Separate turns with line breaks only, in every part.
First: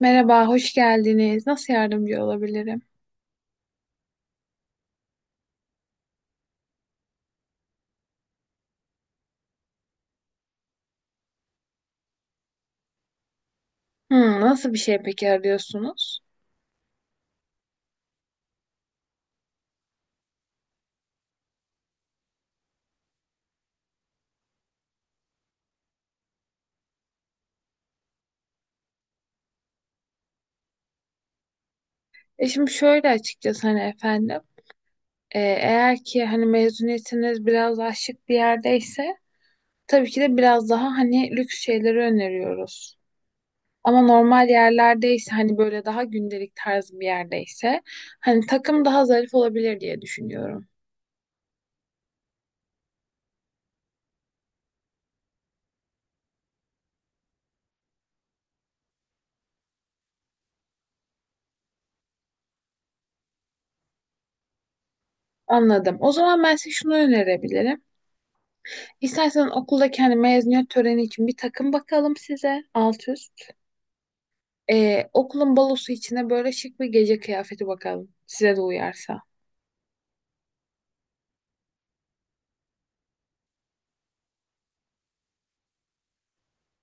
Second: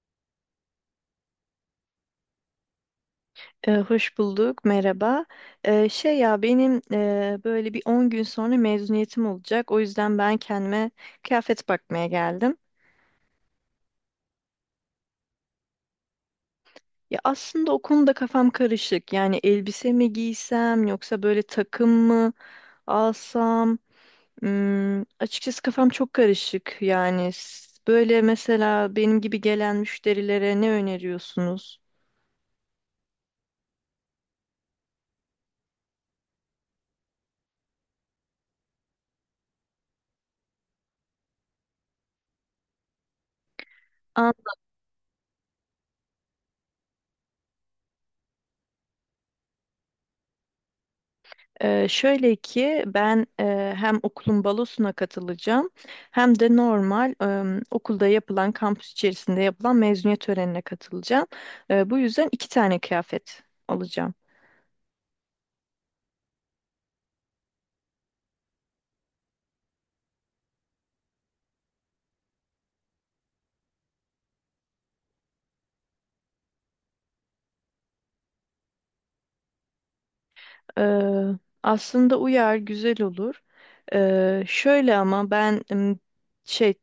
Merhaba, hoş geldiniz. Nasıl yardımcı olabilirim?
Hoş bulduk, merhaba. Şey ya benim böyle bir 10 gün sonra mezuniyetim olacak. O yüzden ben kendime kıyafet bakmaya geldim.
Hmm, nasıl bir şey peki arıyorsunuz?
Ya aslında o konuda kafam karışık. Yani elbise mi giysem yoksa böyle takım mı alsam? Açıkçası kafam çok karışık. Yani böyle mesela benim gibi gelen müşterilere ne öneriyorsunuz?
Şimdi şöyle açıkçası hani efendim, eğer ki hani mezuniyetiniz biraz daha şık bir yerdeyse tabii ki de biraz daha hani lüks şeyleri öneriyoruz. Ama normal yerlerdeyse hani böyle daha gündelik tarzı bir yerdeyse hani takım daha zarif olabilir diye düşünüyorum.
Şöyle ki ben hem okulun balosuna katılacağım hem de normal okulda yapılan kampüs içerisinde yapılan mezuniyet törenine katılacağım. Bu yüzden iki tane kıyafet alacağım.
Anladım. O zaman ben size şunu önerebilirim. İstersen okuldaki hani mezuniyet töreni için bir takım bakalım size alt üst. Okulun balosu içine böyle şık bir gece kıyafeti bakalım. Size de uyarsa.
Ee, aslında uyar, güzel olur. Şöyle ama ben şey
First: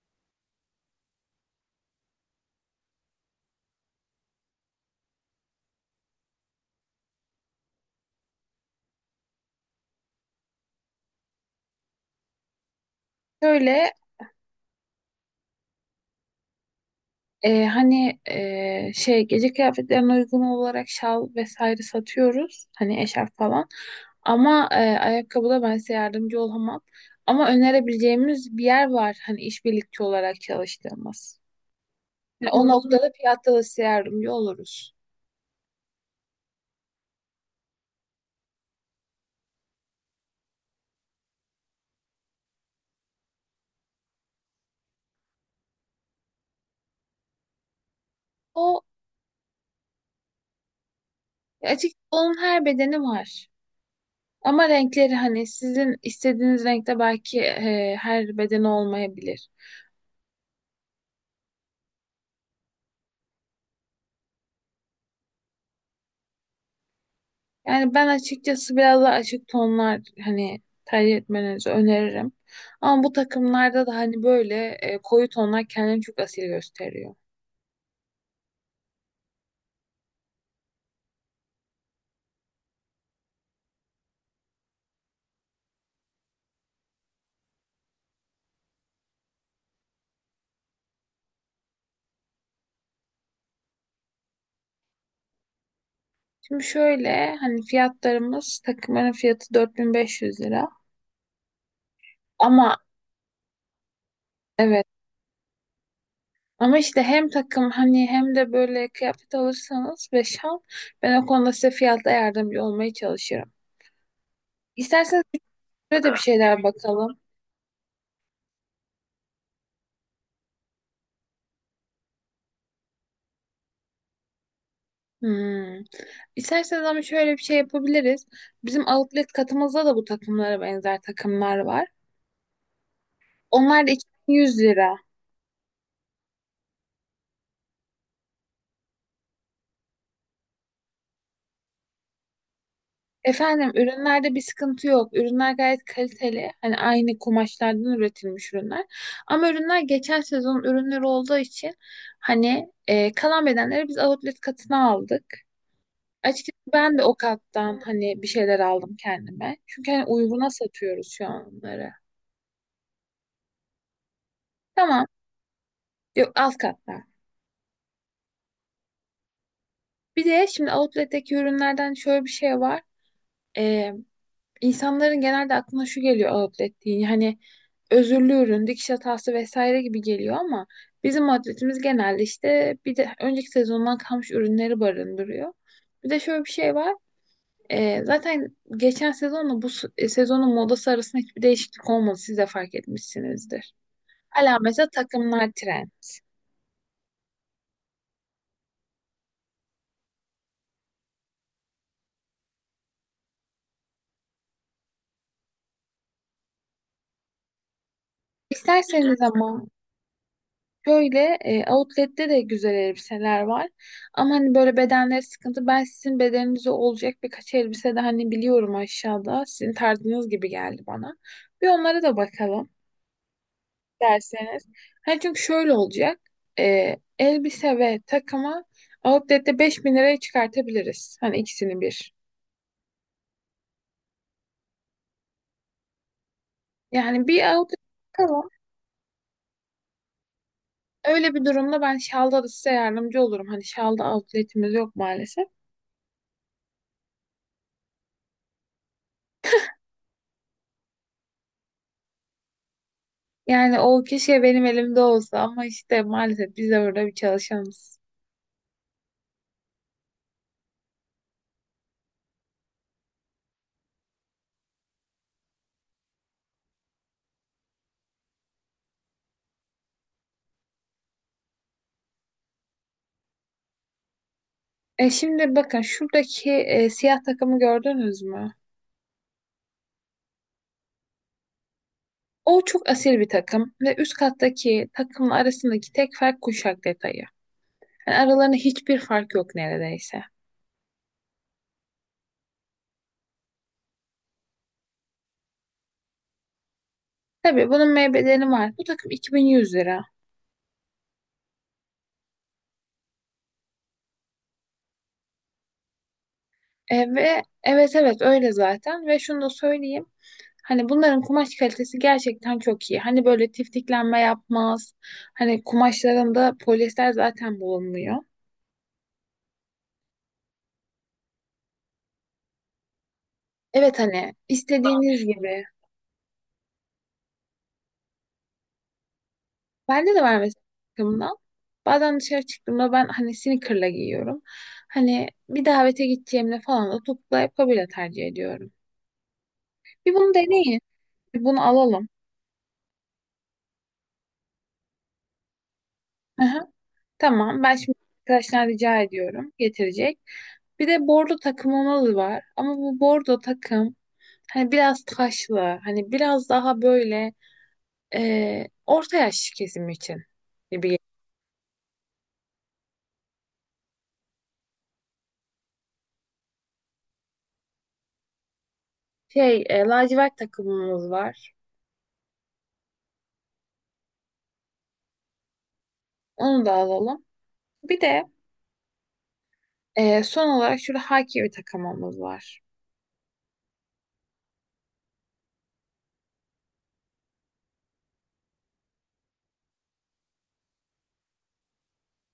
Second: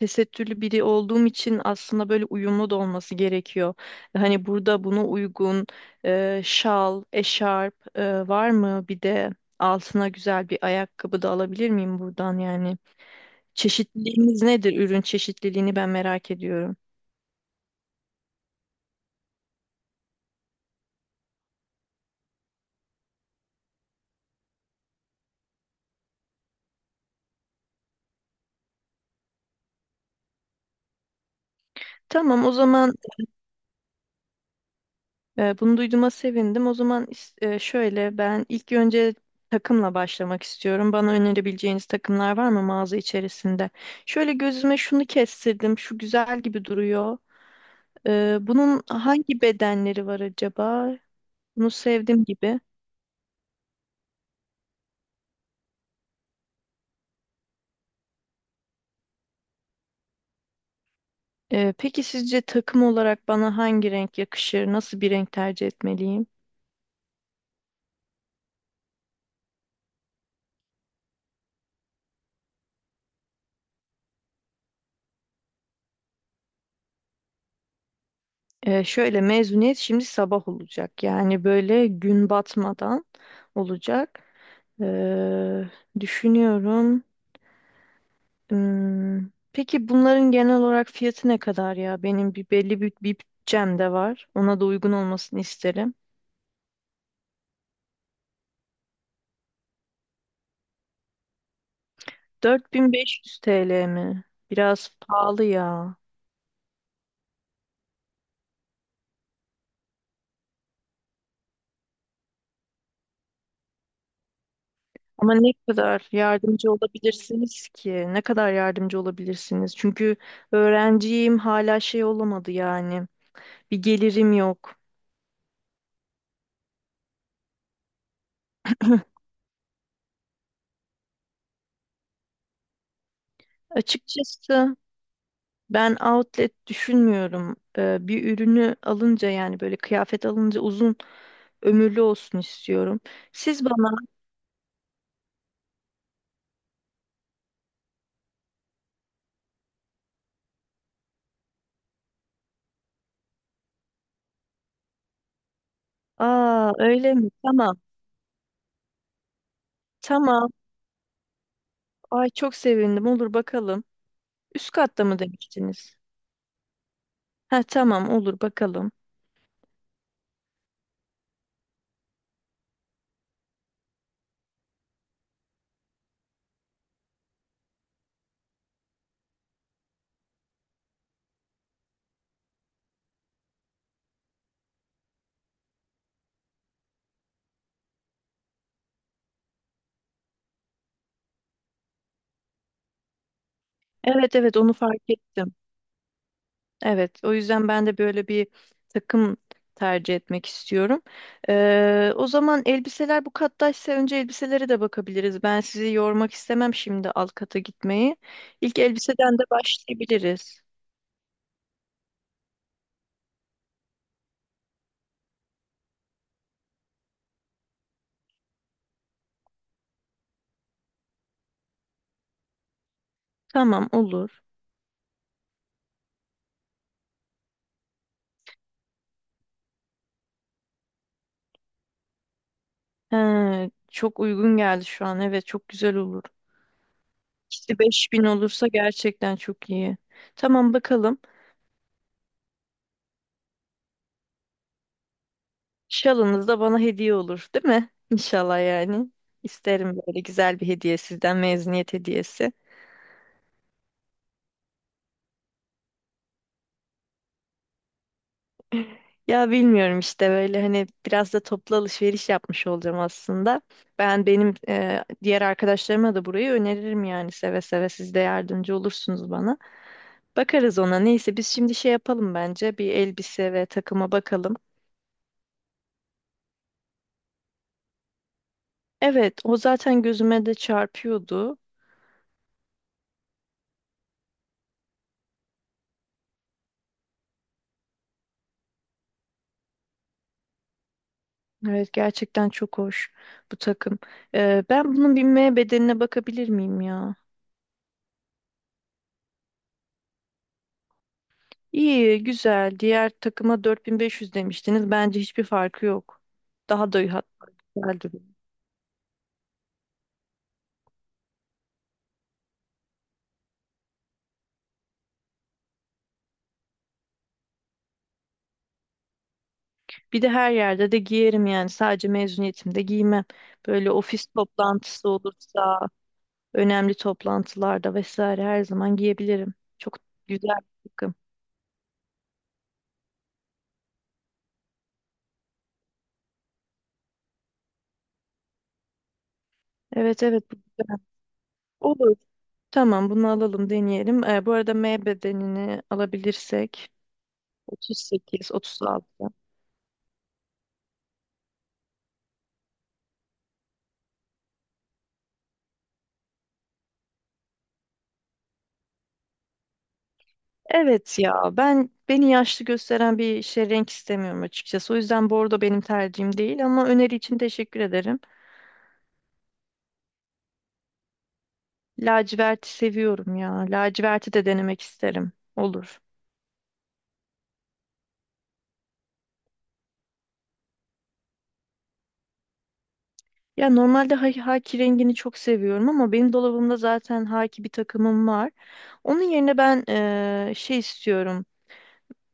tesettürlü biri olduğum için aslında böyle uyumlu da olması gerekiyor. Hani burada buna uygun şal, eşarp var mı? Bir de altına güzel bir ayakkabı da alabilir miyim buradan yani?
Şöyle
Çeşitliliğimiz nedir? Ürün çeşitliliğini ben merak ediyorum.
hani şey gece kıyafetlerine uygun olarak şal vesaire satıyoruz. Hani eşarp falan. Ama ayakkabıda ben size yardımcı olamam. Ama önerebileceğimiz bir yer var. Hani işbirlikçi olarak çalıştığımız. Hı.
Tamam,
Yani
o
o
zaman.
noktada fiyatta da size yardımcı oluruz.
Bunu duyduğuma sevindim. O zaman şöyle ben ilk önce takımla başlamak istiyorum. Bana önerebileceğiniz takımlar var mı mağaza içerisinde? Şöyle gözüme şunu kestirdim. Şu güzel gibi duruyor. Ee,
O
bunun hangi bedenleri var acaba? Bunu
açık
sevdim
onun
gibi.
her bedeni var. Ama renkleri hani sizin istediğiniz renkte belki her beden olmayabilir.
Peki sizce takım olarak bana hangi renk yakışır? Nasıl bir renk tercih etmeliyim?
Yani ben açıkçası biraz daha açık tonlar hani tercih etmenizi öneririm. Ama bu takımlarda da hani böyle koyu tonlar kendini çok asil gösteriyor.
Şöyle mezuniyet şimdi sabah olacak. Yani böyle gün batmadan olacak. Ee, Düşünüyorum. Hmm, Peki bunların genel olarak fiyatı ne kadar ya? Benim bir belli bir bütçem de var. Ona da uygun olmasını isterim.
Şimdi şöyle hani fiyatlarımız takımların fiyatı 4500 lira. Ama
4.500 TL mi?
evet,
Biraz pahalı ya.
ama işte hem takım hani hem de böyle kıyafet alırsanız ve şal ben o konuda size fiyatta yardımcı olmaya çalışırım. İsterseniz
Ama ne
şöyle
kadar
de bir şeyler
yardımcı
bakalım.
olabilirsiniz ki? Ne kadar yardımcı olabilirsiniz? Çünkü öğrenciyim, hala şey olamadı yani. Bir gelirim yok.
Hmm. İsterseniz ama şöyle bir şey yapabiliriz. Bizim outlet katımızda da bu takımlara benzer takımlar var. Onlar da 2100
Açıkçası
lira.
ben outlet düşünmüyorum. Bir ürünü alınca yani böyle kıyafet alınca uzun ömürlü olsun istiyorum. Siz
Efendim
bana.
ürünlerde bir sıkıntı yok. Ürünler gayet kaliteli. Hani aynı kumaşlardan üretilmiş ürünler. Ama ürünler geçen sezon ürünleri olduğu için hani kalan bedenleri biz outlet katına aldık. Açıkçası
Aa
ben de
öyle
o
mi? Tamam.
kattan hani bir şeyler aldım kendime. Çünkü hani uyguna
Tamam.
satıyoruz şu an onları.
Ay çok sevindim. Olur bakalım. Üst katta
Tamam.
mı demiştiniz?
Yok alt kattan.
Ha, tamam, olur bakalım.
Bir de şimdi outlet'teki ürünlerden şöyle bir şey var. İnsanların genelde aklına şu geliyor outlet deyince hani özürlü ürün, dikiş hatası vesaire gibi geliyor ama bizim outletimiz genelde işte bir de önceki sezondan kalmış ürünleri barındırıyor. Bir de şöyle bir şey var. Zaten geçen sezonla bu sezonun modası arasında hiçbir değişiklik olmadı. Siz de fark etmişsinizdir.
Evet, evet,
Hala
onu
mesela
fark
takımlar
ettim.
trend.
Evet, o yüzden ben de böyle bir takım tercih etmek istiyorum. O zaman elbiseler bu kattaysa önce elbiselere de bakabiliriz. Ben sizi yormak istemem şimdi alt kata gitmeyi. İlk
İsterseniz
elbiseden de
ama.
başlayabiliriz.
Şöyle outlet'te de güzel elbiseler var. Ama hani böyle bedenleri sıkıntı. Ben sizin bedeninize olacak birkaç elbise de hani biliyorum aşağıda. Sizin tarzınız gibi geldi bana. Bir onlara da bakalım
Tamam, olur.
derseniz. Hani çünkü şöyle olacak. Elbise ve takımı outlet'te 5000 liraya çıkartabiliriz. Hani ikisini bir.
He, çok uygun geldi şu an. Evet, çok güzel olur.
Yani bir outlet
İşte 5.000
bakalım.
olursa gerçekten çok iyi. Tamam, bakalım.
Öyle bir durumda ben şalda da size yardımcı olurum. Hani şalda outlet'imiz yok maalesef.
Şalınız da bana hediye olur, değil mi? İnşallah yani. İsterim böyle güzel bir hediye sizden, mezuniyet hediyesi.
Yani o keşke benim elimde olsa ama işte maalesef biz de burada bir çalışanız.
Ya bilmiyorum işte böyle hani biraz da toplu alışveriş yapmış olacağım aslında. Ben benim diğer arkadaşlarıma da burayı öneririm yani, seve seve siz de yardımcı olursunuz bana. Bakarız ona. Neyse biz şimdi şey yapalım bence. Bir elbise ve takıma bakalım.
Şimdi bakın şuradaki siyah takımı gördünüz mü?
Evet, o zaten gözüme de çarpıyordu.
O çok asil bir takım ve üst kattaki takımla arasındaki tek fark kuşak detayı. Yani aralarında hiçbir fark yok neredeyse.
Evet, gerçekten çok hoş bu takım. Ben bunun binmeye bedenine bakabilir miyim ya?
Tabii bunun meybeleri var. Bu takım 2100 lira.
İyi, güzel. Diğer takıma 4.500 demiştiniz. Bence hiçbir farkı yok. Daha da
Ve
hatta
evet,
güzel
evet
duruyor.
öyle zaten ve şunu da söyleyeyim. Hani bunların kumaş kalitesi gerçekten çok iyi. Hani böyle tiftiklenme yapmaz. Hani kumaşlarında polyester zaten bulunmuyor.
Bir de her yerde de giyerim yani. Sadece mezuniyetimde giymem. Böyle
Evet
ofis
hani
toplantısı
istediğiniz gibi.
olursa, önemli toplantılarda vesaire her zaman giyebilirim. Çok
Bende de var
güzel
mesela
bir takım.
takımdan. Bazen dışarı çıktığımda ben hani sneaker'la giyiyorum. Hani bir davete gideceğimde falan da topuklu ayakkabıyla tercih ediyorum. Bir
Evet,
bunu
evet, bu
deneyin.
güzel.
Bir bunu alalım.
Olur. Tamam, bunu alalım, deneyelim. Bu arada M bedenini alabilirsek
Tamam ben şimdi
38,
arkadaşlar rica
36.
ediyorum getirecek. Bir de bordo takım onalı var ama bu bordo takım hani biraz taşlı hani biraz daha böyle orta yaş kesim için gibi.
Evet ya, ben beni yaşlı gösteren bir şey renk istemiyorum açıkçası. O yüzden bordo benim tercihim değil ama öneri için teşekkür ederim.
Lacivert takımımız var
Laciverti seviyorum ya. Laciverti de denemek isterim. Olur.
onu da alalım. Bir de son olarak şurada haki bir takımımız var.
Ya normalde haki rengini çok seviyorum ama benim dolabımda zaten haki bir takımım var. Onun yerine ben şey istiyorum.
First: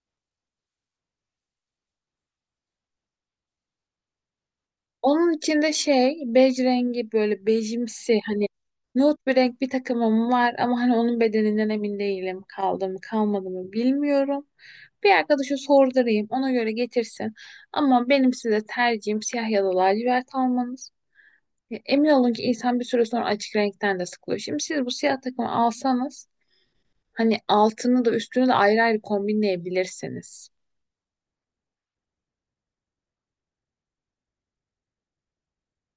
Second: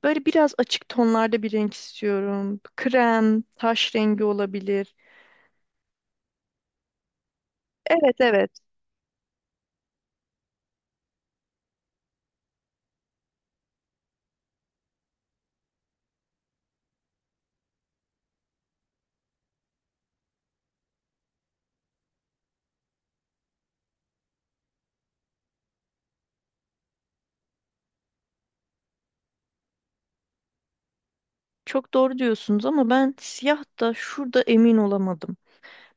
Böyle biraz açık tonlarda bir renk istiyorum. Krem, taş rengi olabilir.
Onun içinde şey bej rengi böyle bejimsi
Evet,
hani
evet.
nude bir renk bir takımım var ama hani onun bedeninden emin değilim. Kaldı mı kalmadı mı bilmiyorum. Bir arkadaşa sordurayım ona göre getirsin. Ama benim size tercihim siyah ya da lacivert almanız. Ya, emin olun ki insan bir süre sonra açık renkten de sıkılıyor. Şimdi siz bu siyah takımı alsanız hani altını da üstünü de ayrı ayrı kombinleyebilirsiniz.
Çok doğru diyorsunuz ama ben siyah da şurada emin olamadım.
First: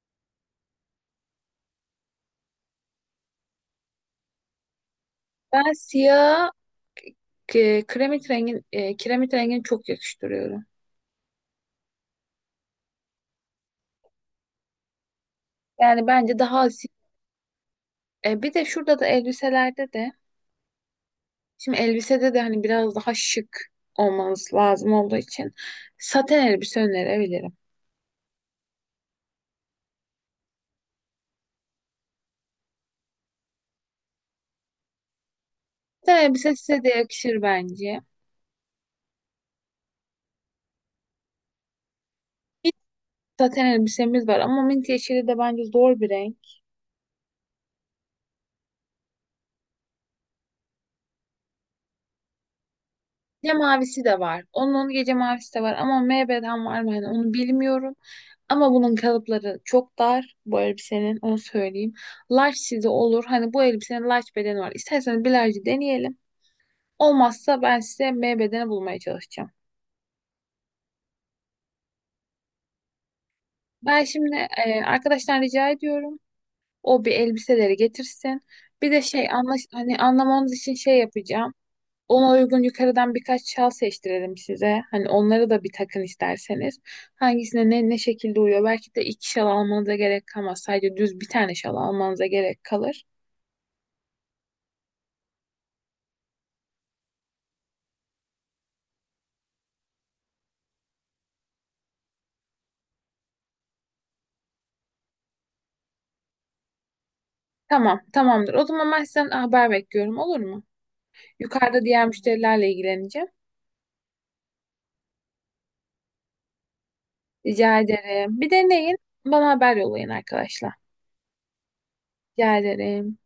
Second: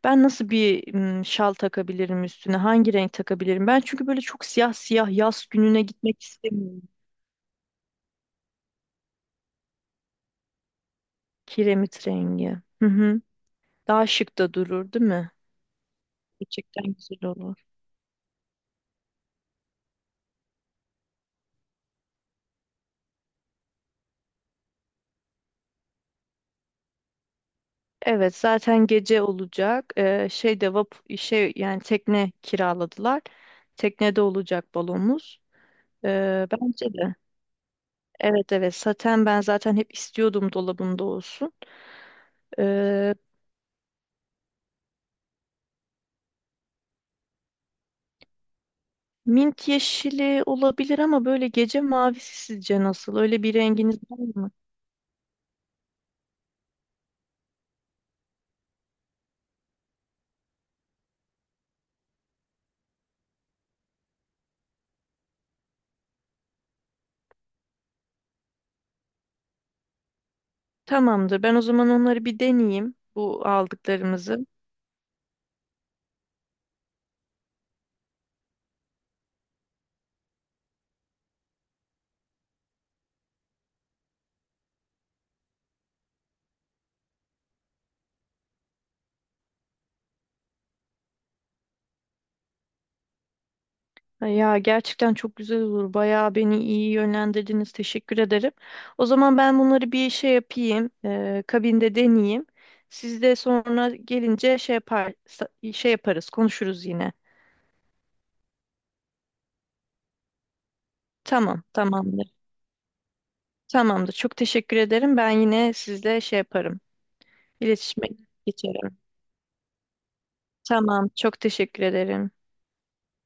Ben nasıl bir şal takabilirim üstüne? Hangi renk takabilirim? Ben çünkü böyle çok siyah siyah yaz
Ben
gününe gitmek
siyah
istemiyorum.
kiremit rengini çok yakıştırıyorum.
Kiremit rengi. Hı hı. Daha şık da durur, değil mi?
Yani bence daha
Gerçekten
asil.
güzel olur.
Bir de şurada da elbiselerde de şimdi elbisede de hani biraz daha şık olmanız lazım olduğu için saten elbise önerebilirim.
Evet, zaten gece olacak. Şeyde vap şey yani tekne kiraladılar. Teknede olacak balonumuz.
Saten elbise size
Bence
de
de.
yakışır bence.
Evet, evet, saten ben zaten hep istiyordum dolabımda olsun.
Mint
Ee,
saten elbisemiz var ama mint yeşili de bence zor bir renk.
Mint yeşili olabilir ama böyle gece mavisi sizce nasıl? Öyle
Gece
bir renginiz
mavisi de
var
var.
mı?
Onun gece mavisi de var ama MB'den var mı hani onu bilmiyorum. Ama bunun kalıpları çok dar bu elbisenin onu söyleyeyim. Large size olur. Hani bu elbisenin large bedeni var. İsterseniz bir large'ı deneyelim. Olmazsa ben size M bedeni bulmaya çalışacağım.
Tamamdır. Ben o zaman onları bir deneyeyim, bu
Ben şimdi
aldıklarımızı.
arkadaşlar rica ediyorum. O bir elbiseleri getirsin. Bir de şey anlaş hani anlamanız için şey yapacağım. Ona uygun yukarıdan birkaç şal seçtirelim size. Hani onları da bir takın isterseniz. Hangisine ne şekilde uyuyor? Belki de iki şal almanıza gerek kalmaz. Sadece düz bir tane şal almanıza gerek kalır.
Ya gerçekten çok güzel olur. Bayağı beni iyi yönlendirdiniz. Teşekkür ederim. O zaman ben bunları bir şey yapayım, kabinde deneyeyim. Siz de sonra gelince şey yapar, şey yaparız, konuşuruz yine.
Tamam, tamamdır. O zaman ben sizden haber bekliyorum, olur mu?
Tamam,
Yukarıda
tamam.
diğer müşterilerle ilgileneceğim.
Tamamdır. Çok teşekkür ederim. Ben yine sizle şey yaparım.
Rica
İletişime
ederim. Bir deneyin.
geçerim.
Bana haber yollayın arkadaşlar.
Tamam. Çok teşekkür ederim.
Rica ederim.